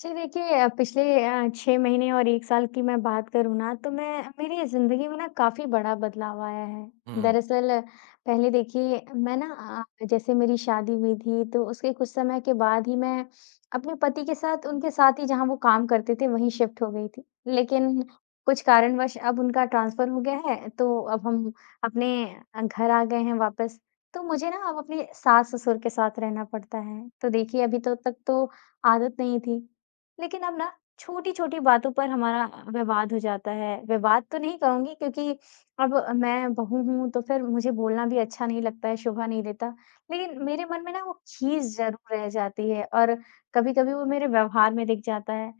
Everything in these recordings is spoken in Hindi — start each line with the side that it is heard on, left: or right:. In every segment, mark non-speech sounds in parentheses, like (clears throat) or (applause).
left: जी देखिए पिछले 6 महीने और 1 साल की मैं बात करूँ ना तो मैं मेरी ज़िंदगी में ना काफ़ी बड़ा बदलाव आया है।
right: हुँ।
left: दरअसल पहले देखिए मैं ना जैसे मेरी शादी हुई थी तो उसके कुछ समय के बाद ही मैं अपने पति के साथ उनके साथ ही जहाँ वो काम करते थे वहीं शिफ्ट हो गई थी। लेकिन कुछ कारणवश अब उनका ट्रांसफ़र हो गया है तो अब हम अपने घर आ गए हैं वापस। तो मुझे ना अब अपने सास-ससुर के साथ रहना पड़ता है। तो देखिए अभी तक तो आदत नहीं थी। लेकिन अब ना छोटी-छोटी बातों पर हमारा विवाद हो जाता है। विवाद तो नहीं कहूँगी क्योंकि अब मैं बहू हूँ तो फिर मुझे बोलना भी अच्छा नहीं लगता है, शोभा नहीं देता। लेकिन मेरे मन में ना वो खीस ज़रूर रह जाती है और कभी-कभी वो मेरे व्यवहार में दिख जाता है।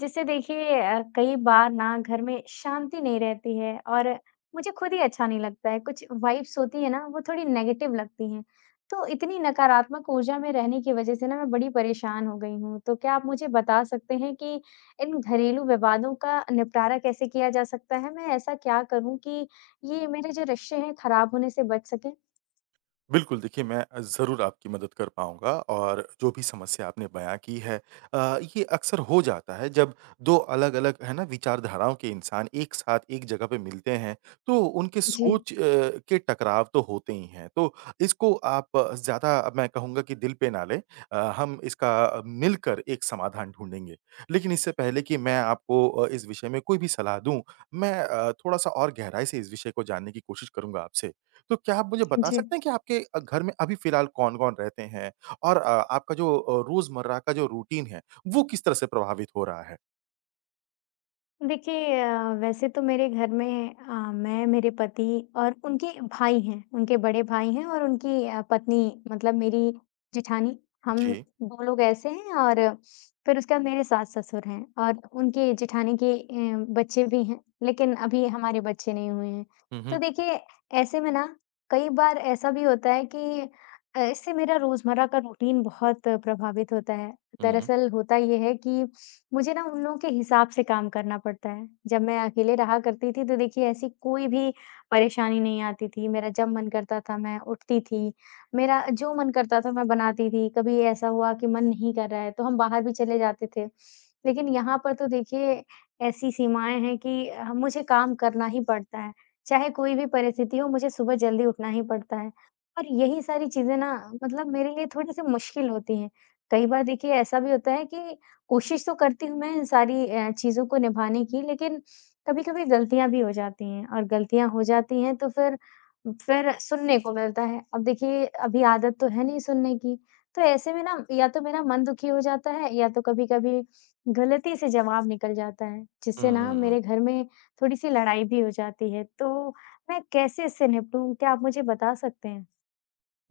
left: जिससे देखिए कई बार ना घर में शांति नहीं रहती है और मुझे खुद ही अच्छा नहीं लगता है। कुछ वाइब्स होती है ना वो थोड़ी नेगेटिव लगती हैं। तो इतनी नकारात्मक ऊर्जा में रहने की वजह से ना मैं बड़ी परेशान हो गई हूँ। तो क्या आप मुझे बता सकते हैं कि इन घरेलू विवादों का निपटारा कैसे किया जा सकता है? मैं ऐसा क्या करूँ कि ये मेरे जो रिश्ते हैं खराब होने से बच सकें?
right: बिल्कुल, देखिए मैं ज़रूर आपकी मदद कर पाऊँगा और जो भी समस्या आपने बयाँ की है। ये अक्सर हो जाता है जब 2 अलग-अलग है ना विचारधाराओं के इंसान एक साथ एक जगह पे मिलते हैं, तो उनके
left: जी।
right: सोच के टकराव तो होते ही हैं। तो इसको आप ज़्यादा अब मैं कहूँगा कि दिल पे ना लें। हम इसका मिलकर एक समाधान ढूँढेंगे। लेकिन इससे पहले कि मैं आपको इस विषय में कोई भी सलाह दूँ, मैं थोड़ा-सा और गहराई से इस विषय को जानने की कोशिश करूँगा आपसे। तो क्या आप मुझे
left: जी,
right: बता
left: जी।
right: सकते हैं कि आपके घर में अभी फ़िलहाल कौन-कौन रहते हैं? और आपका जो रोज़मर्रा का जो रूटीन है, वो किस तरह से प्रभावित हो रहा है?
left: देखिए वैसे तो मेरे घर में मैं, मेरे पति और उनके भाई हैं, उनके बड़े भाई हैं और उनकी पत्नी मतलब मेरी जेठानी, हम
right: जी।
left: 2 लोग ऐसे हैं और फिर उसके बाद मेरे सास-ससुर हैं और उनकी जेठानी के बच्चे भी हैं, लेकिन अभी हमारे बच्चे नहीं हुए हैं।
right: हुँ,
left: तो
right: हुँ।
left: देखिए, ऐसे में ना कई बार ऐसा भी होता है कि इससे मेरा रोज़मर्रा का रूटीन बहुत प्रभावित होता है।
right: हुँ, हुँ।
left: दरअसल होता ये है कि मुझे ना उन लोगों के हिसाब से काम करना पड़ता है। जब मैं अकेले रहा करती थी तो देखिए ऐसी कोई भी परेशानी नहीं आती थी। मेरा जब मन करता था मैं उठती थी, मेरा जो मन करता था मैं बनाती थी। कभी ऐसा हुआ कि मन नहीं कर रहा है तो हम बाहर भी चले जाते थे। लेकिन यहाँ पर तो देखिए ऐसी सीमाएँ हैं कि मुझे काम करना ही पड़ता है। चाहे कोई भी परिस्थिति हो मुझे सुबह जल्दी उठना ही पड़ता है। और यही सारी चीज़ें ना मतलब मेरे लिए थोड़ी-सी मुश्किल होती हैं। कई बार देखिए ऐसा भी होता है कि कोशिश तो करती हूँ मैं इन सारी चीज़ों को निभाने की, लेकिन कभी-कभी गलतियाँ भी हो जाती हैं और गलतियाँ हो जाती हैं तो फिर सुनने को मिलता है। अब देखिए अभी आदत तो है नहीं सुनने की, तो ऐसे में ना या तो मेरा मन दुखी हो जाता है या तो कभी-कभी गलती से जवाब निकल जाता है, जिससे
right: हुँ,
left: ना
right: हुँ, हुँ।
left: मेरे घर में थोड़ी-सी लड़ाई भी हो जाती है। तो मैं कैसे इससे निपटूँ? क्या आप मुझे बता सकते हैं?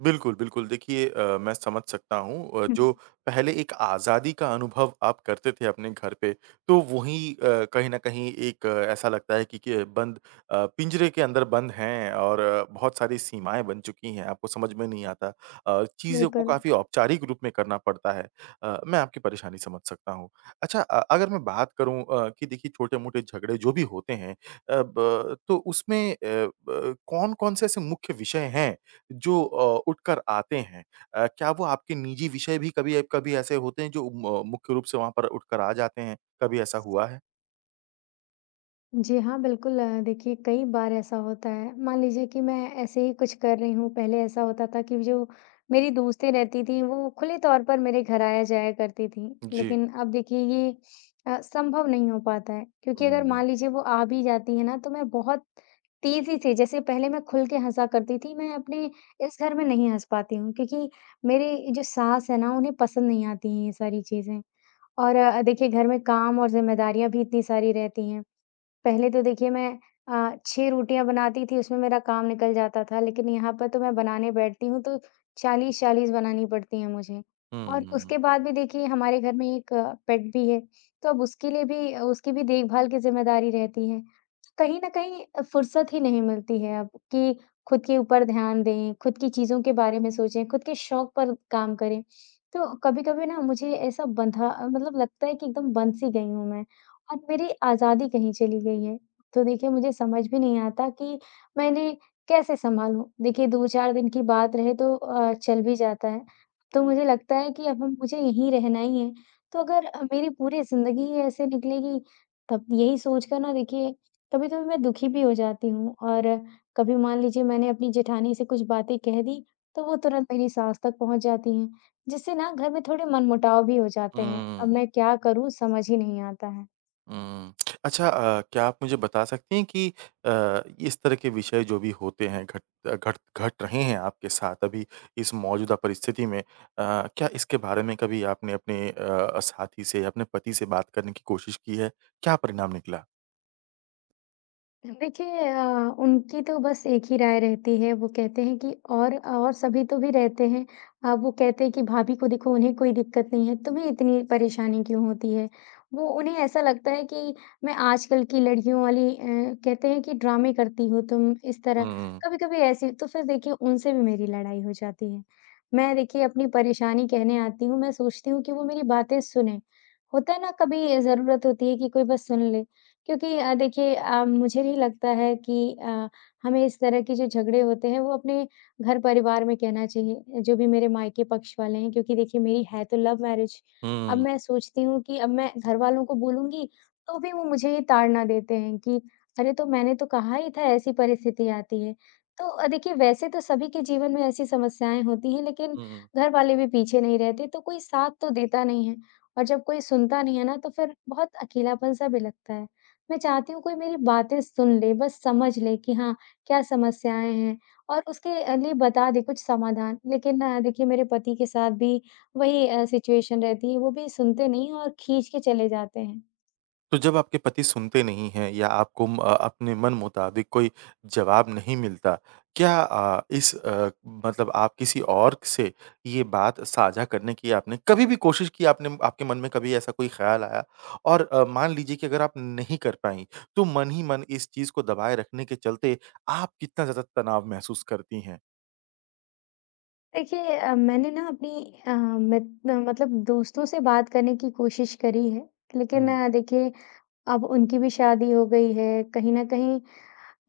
right: बिल्कुल, बिल्कुल। देखिए मैं समझ सकता हूँ
left: (laughs) हुँ,
right: जो पहले एक आज़ादी का अनुभव आप करते थे अपने घर पे, तो वही अ, कहीं न कहीं एक ऐसा लगता है कि बंद पिंजरे के अंदर बंद हैं और बहुत सारी सीमाएँ बन चुकी हैं, आपको समझ में नहीं आता। चीज़ों को
left: बिल्कुल।
right: काफ़ी औपचारिक रूप में करना पड़ता है। मैं आपकी परेशानी समझ सकता हूँ। अच्छा, अगर मैं बात करूँ कि देखिए छोटे-मोटे झगड़े जो भी होते हैं, अ, ब तो उसमें अ, ब कौन-कौन से ऐसे मुख्य विषय हैं जो उठकर आते हैं। क्या वो आपके निजी विषय भी कभी कभी ऐसे होते हैं जो म मुख्य रूप से वहाँ पर उठकर आ जाते हैं? कभी ऐसा हुआ है?
left: जी हाँ, बिल्कुल देखिए कई बार ऐसा होता है। मान लीजिए कि मैं ऐसे ही कुछ कर रही हूँ, पहले ऐसा होता था कि जो मेरी दोस्तें रहती थीं, वो खुले तौर पर मेरे घर आया जाया करती थीं।
right: जी।
left: लेकिन अब देखिए ये संभव नहीं हो पाता है क्योंकि अगर
right: हुँ,
left: मान लीजिए वो आ भी जाती हैं ना, तो मैं बहुत तेज़ी से जैसे पहले मैं खुल के हँसा करती थी, मैं अपने इस घर में नहीं हँस पाती हूँ क्योंकि मेरे जो सास हैं ना, उन्हें पसंद नहीं आती हैं ये सारी चीज़ें। और देखिए घर में काम और ज़िम्मेदारियाँ भी इतनी सारी रहती हैं। पहले तो देखिए मैं 6 रोटियाँ बनाती थी, उसमें मेरा काम निकल जाता था, लेकिन यहाँ पर तो मैं बनाने बैठती हूँ तो 40-40 बनानी पड़ती हैं मुझे। और
right: हुँ,
left: उसके बाद भी देखिए हमारे घर में एक पेट भी है, तो अब उसके लिए भी उसकी भी देखभाल की ज़िम्मेदारी रहती है। कहीं न कहीं फुर्सत ही नहीं मिलती है अब कि खुद के ऊपर ध्यान दें, खुद की चीज़ों के बारे में सोचें, खुद के शौक पर काम करें। तो कभी-कभी ना मुझे ऐसा बँधा मतलब लगता है कि एकदम बँध सी गई हूँ मैं। और मेरी आज़ादी कहीं चली गई है। तो देखिए मुझे समझ भी नहीं आता कि मैं इन्हें कैसे सँभालूँ? देखिए 2-4 दिन की बात रहे तो चल भी जाता है। तो मुझे लगता है कि अब हम मुझे यहीं रहना ही है। तो अगर मेरी पूरी ज़िंदगी ही ऐसे निकलेगी तब यही सोच कर ना देखिए कभी-कभी मैं दुखी भी हो जाती हूँ और कभी मान लीजिए मैंने अपनी जेठानी से कुछ बातें कह दी, तो वो तुरंत मेरी सास तक पहुँच जाती हैं, जिससे ना घर में थोड़े मनमुटाव भी हो जाते हैं। अब
right: हुँ,
left: मैं क्या करूँ समझ ही नहीं आता है।
right: हुँ। अच्छा, क्या आप मुझे बता सकती हैं कि इस तरह के विषय जो भी होते हैं, घट घट घट रहे हैं आपके साथ अभी इस मौजूदा परिस्थिति में, क्या इसके बारे में कभी आपने अपने साथी से, अपने पति से बात करने की कोशिश की है? क्या परिणाम निकला?
left: देखिए उनकी तो बस एक ही राय रहती है, वो कहते हैं कि और सभी तो भी रहते हैं। वो कहते हैं कि भाभी को देखो उन्हें कोई दिक्कत नहीं है, तुम्हें इतनी परेशानी क्यों होती है? वो उन्हें ऐसा लगता है कि मैं आजकल की लड़कियों वाली कहते हैं कि ड्रामे करती हो तुम इस तरह,
right: हुँ,
left: कभी-कभी ऐसी तो फिर देखिए उनसे भी मेरी लड़ाई हो जाती है। मैं देखिए अपनी परेशानी कहने आती हूँ, मैं सोचती हूँ कि वो मेरी बातें सुनें। होता है ना कभी ज़रूरत होती है कि कोई बस सुन ले। क्योंकि देखिए मुझे नहीं लगता है कि हमें इस तरह के जो झगड़े होते हैं वो अपने घर परिवार में कहना चाहिए, जो भी मेरे मायके पक्ष वाले हैं क्योंकि देखिए मेरी है तो लव मैरिज। अब
right: हुँ,
left: मैं सोचती हूँ कि अब मैं घरवालों को बोलूँगी तो भी वो मुझे ये ताड़ना देते हैं कि अरे तो मैंने तो कहा ही था ऐसी परिस्थिति आती है। तो देखिए वैसे तो सभी के जीवन में ऐसी समस्याएँ होती हैं लेकिन
right: हुँ।
left: घरवाले भी पीछे नहीं रहते तो कोई साथ तो देता नहीं है और जब कोई सुनता नहीं है ना तो फिर बहुत अकेलापन-सा भी लगता है। मैं चाहती हूँ कोई मेरी बातें सुन ले, बस समझ ले कि हाँ, क्या समस्याएँ हैं और उसके लिए बता दे कुछ समाधान। लेकिन देखिए मेरे पति के साथ भी वही सिचुएशन रहती है, वो भी सुनते नहीं और खींच के चले जाते हैं।
right: तो जब आपके पति सुनते नहीं हैं या आपको अपने मन मुताबिक कोई जवाब नहीं मिलता, क्या इस मतलब आप किसी और से ये बात साझा करने की आपने कभी भी कोशिश की, आपने आपके मन में कभी ऐसा कोई ख़्याल आया? और मान लीजिए कि अगर आप नहीं कर पाईं, तो मन ही मन इस चीज़ को दबाए रखने के चलते आप कितना ज़्यादा तनाव महसूस करती हैं?
left: देखिए मैंने ना अपनी अ, मतलब दोस्तों से बात करने की कोशिश करी है, लेकिन
right: हुँ।
left: देखिए अब उनकी भी शादी हो गई है, कहीं न कहीं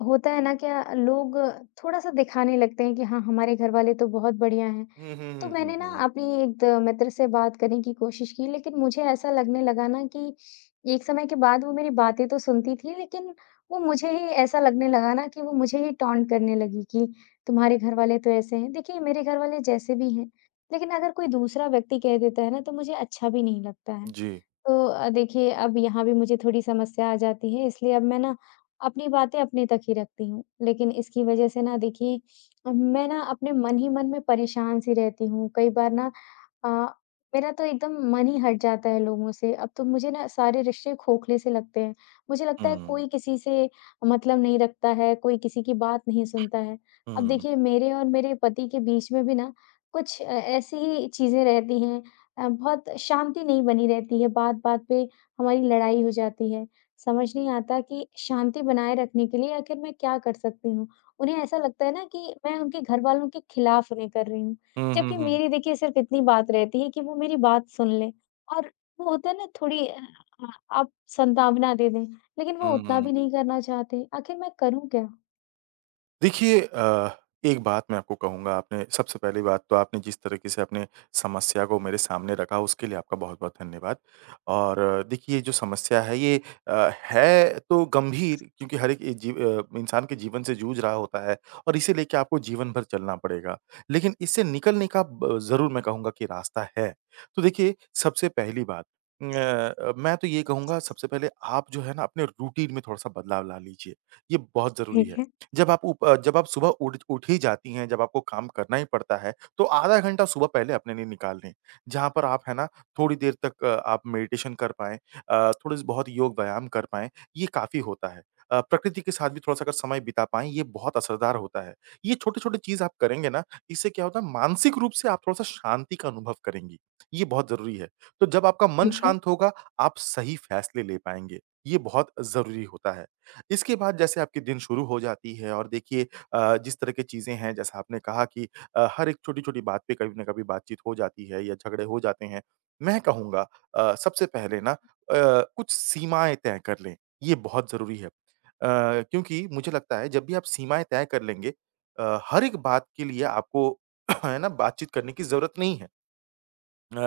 left: होता है ना क्या लोग थोड़ा-सा दिखाने लगते हैं कि हाँ, हमारे घरवाले तो बहुत बढ़िया हैं।
right: हुँ, हुँ,
left: तो
right: हुँ, हुँ,
left: मैंने ना
right: हुँ।
left: अपनी एक द मित्र से बात करने की कोशिश की, लेकिन मुझे ऐसा लगने लगा ना कि एक समय के बाद वो मेरी बातें तो सुनती थी, लेकिन वो मुझे ही ऐसा लगने लगा ना कि वो मुझे ही टॉन्ट करने लगी कि तुम्हारे घरवाले तो ऐसे हैं। देखिए, मेरे घरवाले जैसे भी हैं, लेकिन अगर कोई दूसरा व्यक्ति कह देता है ना, तो मुझे अच्छा भी नहीं लगता है।
right: जी।
left: तो देखिए, अब यहाँ भी मुझे थोड़ी समस्या आ जाती है, इसलिए अब मैं ना अपनी बातें अपने तक ही रखती हूँ। लेकिन इसकी वजह से ना देखिए अब मैं ना अपने मन ही मन में परेशान सी रहती हूँ। कई बार ना अ, मेरा तो एकदम मन ही हट जाता है लोगों से। अब तो मुझे ना सारे रिश्ते खोखले से लगते हैं। मुझे
right: हुँ,
left: लगता है
right: हुँ।
left: कोई किसी से मतलब नहीं रखता है, कोई किसी की बात नहीं सुनता है। अब
right: हुँ।
left: देखिए मेरे और मेरे पति के बीच में भी ना कुछ ऐसी ही चीज़ें रहती हैं बहुत शांति नहीं बनी रहती है, बात-बात पे हमारी लड़ाई हो जाती है। समझ नहीं आता कि शांति बनाए रखने के लिए आखिर मैं क्या कर सकती हूँ? उन्हें ऐसा लगता है ना कि मैं उनके घरवालों के खिलाफ उन्हें कर रही हूँ।
right: हुँ, हुँ,
left: जबकि
right: हुँ।
left: मेरी देखिए सिर्फ़ इतनी बात रहती है कि वो मेरी बात सुन लें और वो होता है ना थोड़ी आ- आप संभावना दे दें, लेकिन वो
right: हुँ,
left: उतना
right: हुँ।
left: भी नहीं करना चाहते। आखिर मैं करूँ क्या?
right: देखिए, एक बात मैं आपको कहूँगा, आपने सबसे पहली बात तो आपने जिस तरीके से अपने समस्या को मेरे सामने रखा उसके लिए आपका बहुत-बहुत धन्यवाद। और देखिए ये जो समस्या है ये है तो गंभीर, क्योंकि हर एक जीव इंसान के जीवन से जूझ रहा होता है और इसे लेके आपको जीवन भर चलना पड़ेगा। लेकिन इससे निकलने का ब ज़रूर मैं कहूँगा कि रास्ता है। तो देखिए सबसे पहली बात, मैं तो ये कहूँगा सबसे पहले आप जो है ना अपने रूटीन में थोड़ा-सा बदलाव ला लीजिए। ये बहुत ज़रूरी
left: ठीक
right: है।
left: है,
right: जब आप सुबह उठ उठ ही जाती हैं, जब आपको काम करना ही पड़ता है, तो आधा घंटा सुबह पहले अपने लिए निकाल लें। जहाँ पर आप है ना, थोड़ी देर तक आप मेडिटेशन कर पाएँ, थोड़े से बहुत योग व्यायाम कर पाएँ, ये काफ़ी होता है। प्रकृति के साथ भी थोड़ा-सा अगर समय बिता पाएँ, ये बहुत असरदार होता है। ये छोटे-छोटे चीज़ आप करेंगे ना, इससे क्या होता है मानसिक रूप से आप थोड़ा-सा शांति का अनुभव करेंगी। ये बहुत ज़रूरी है। तो जब आपका मन
left: ठीक है।
right: शांत होगा, आप सही फैसले ले पाएँगे। ये बहुत ज़रूरी होता है। इसके बाद जैसे आपकी दिन शुरू हो जाती है और देखिए जिस तरह की चीज़ें हैं, जैसा आपने कहा कि हर एक छोटी-छोटी बात पे कभी न कभी बातचीत हो जाती है या झगड़े हो जाते हैं। मैं कहूँगा सबसे पहले ना कुछ सीमाएँ तय कर लें, ये बहुत ज़रूरी है। क्योंकि मुझे लगता है जब भी आप सीमाएँ तय कर लेंगे, हर एक बात के लिए आपको (clears throat) है ना बातचीत करने की ज़रूरत नहीं है। अ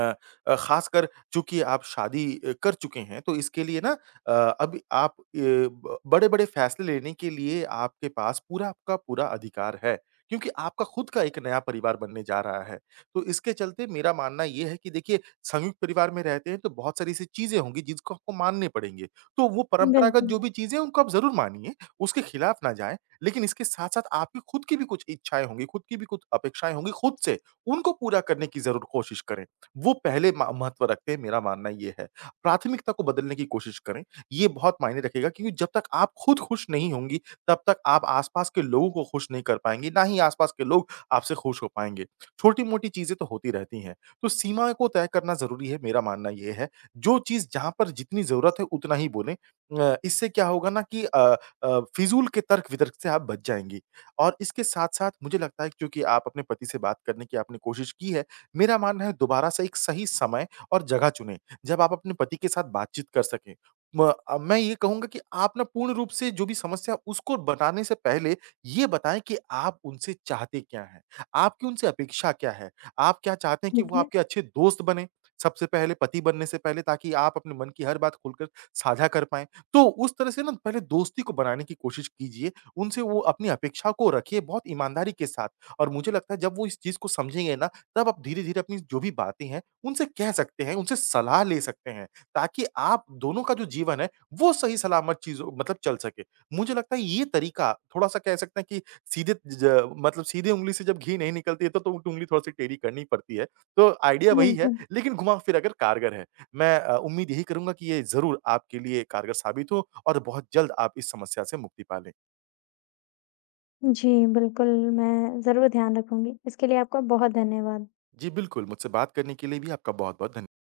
right: ख़ासकर चूँकि आप शादी कर चुके हैं, तो इसके लिए ना अ, अब आप अ, ब बड़े-बड़े फ़ैसले लेने के लिए आपके पास पूरा का पूरा अधिकार है, क्योंकि आपका खुद का एक नया परिवार बनने जा रहा है। तो इसके चलते मेरा मानना ये है कि देखिए, संयुक्त परिवार में रहते हैं, तो बहुत सारी ऐसी चीज़ें होंगी जिसको आपको मानने पड़ेंगे। तो वो परंपरागत
left: बिल्कुल,
right: जो भी चीज़ें हैं, उनको आप ज़रूर मानिए, उसके खिलाफ ना जाएँ, लेकिन इसके साथ-साथ आपकी खुद की भी कुछ इच्छाएँ होंगी, खुद की भी कुछ अपेक्षाएँ होंगी खुद से, उनको पूरा करने की ज़रूर कोशिश करें। वो पहले म महत्व रखते हैं, मेरा मानना ये है। प्राथमिकता को बदलने की कोशिश करें, ये बहुत मायने रखेगा क्योंकि जब तक आप खुद खुश नहीं होंगी, तब तक आप आस-पास के लोगों को खुश नहीं कर पाएँगी, ना ही आस-पास के लोग आपसे खुश हो पाएँगे। छोटी-मोटी चीज़ें तो होती रहती हैं, तो सीमा को तय करना ज़रूरी है, मेरा मानना ये है। जो चीज़ जहाँ पर जितनी ज़रूरत है, उतना ही बोलें। इससे क्या होगा ना कि फ़िज़ूल के तर्क-वितर्क से आप बच जाएँगी और इसके साथ-साथ मुझे लगता है क्योंकि आप अपने पति से बात करने की आपने कोशिश की है, मेरा मानना है दोबारा से एक सही समय और जगह चुनें, जब आप अपने पति के साथ बातचीत कर सकें। मैं ये कहूँगा कि आप ना पूर्ण रूप से जो भी समस्या उसको बताने से पहले ये बताएँ कि आप उनसे चाहते क्या हैं? आपकी उनसे अपेक्षा क्या है? आप क्या चाहते हैं कि
left: ठीक
right: वो
left: है,
right: आपके अच्छे दोस्त बनें, सबसे पहले पति बनने से पहले, ताकि आप अपने मन की हर बात खुलकर साझा कर पाएँ। तो उस तरह से ना पहले दोस्ती को बनाने की कोशिश कीजिए, उनसे वो अपनी अपेक्षा को रखिए बहुत ईमानदारी के साथ, और मुझे लगता है जब वो इस चीज़ को समझेंगे ना, तब आप धीरे-धीरे अपनी जो भी बातें हैं, उनसे कह सकते हैं, उनसे सलाह ले सकते हैं, ताकि आप दोनों का जो जीवन है, वो सही-सलामत चीज़ों मतलब चल सके। मुझे लगता है ये तरीका थोड़ा-सा कह सकते हैं कि सीधे ज मतलब सीधे उंगली से जब घी नहीं निकलती है तो उंगली थोड़ी-सी टेढ़ी करनी ही पड़ती है। तो आइडिया वही है,
left: बिल्कुल।
right: लेकिन घुमा-फिरा कर कारगर है। मैं उम्मीद यही करूँगा कि ये ज़रूर आपके लिए कारगर साबित हो और बहुत जल्द आप इस समस्या से मुक्ति पा लें।
left: जी, बिल्कुल, मैं ज़रूर ध्यान रखूँगी। इसके लिए आपका बहुत धन्यवाद।
right: जी बिल्कुल, मुझसे बात करने के लिए भी आपका बहुत-बहुत धन्य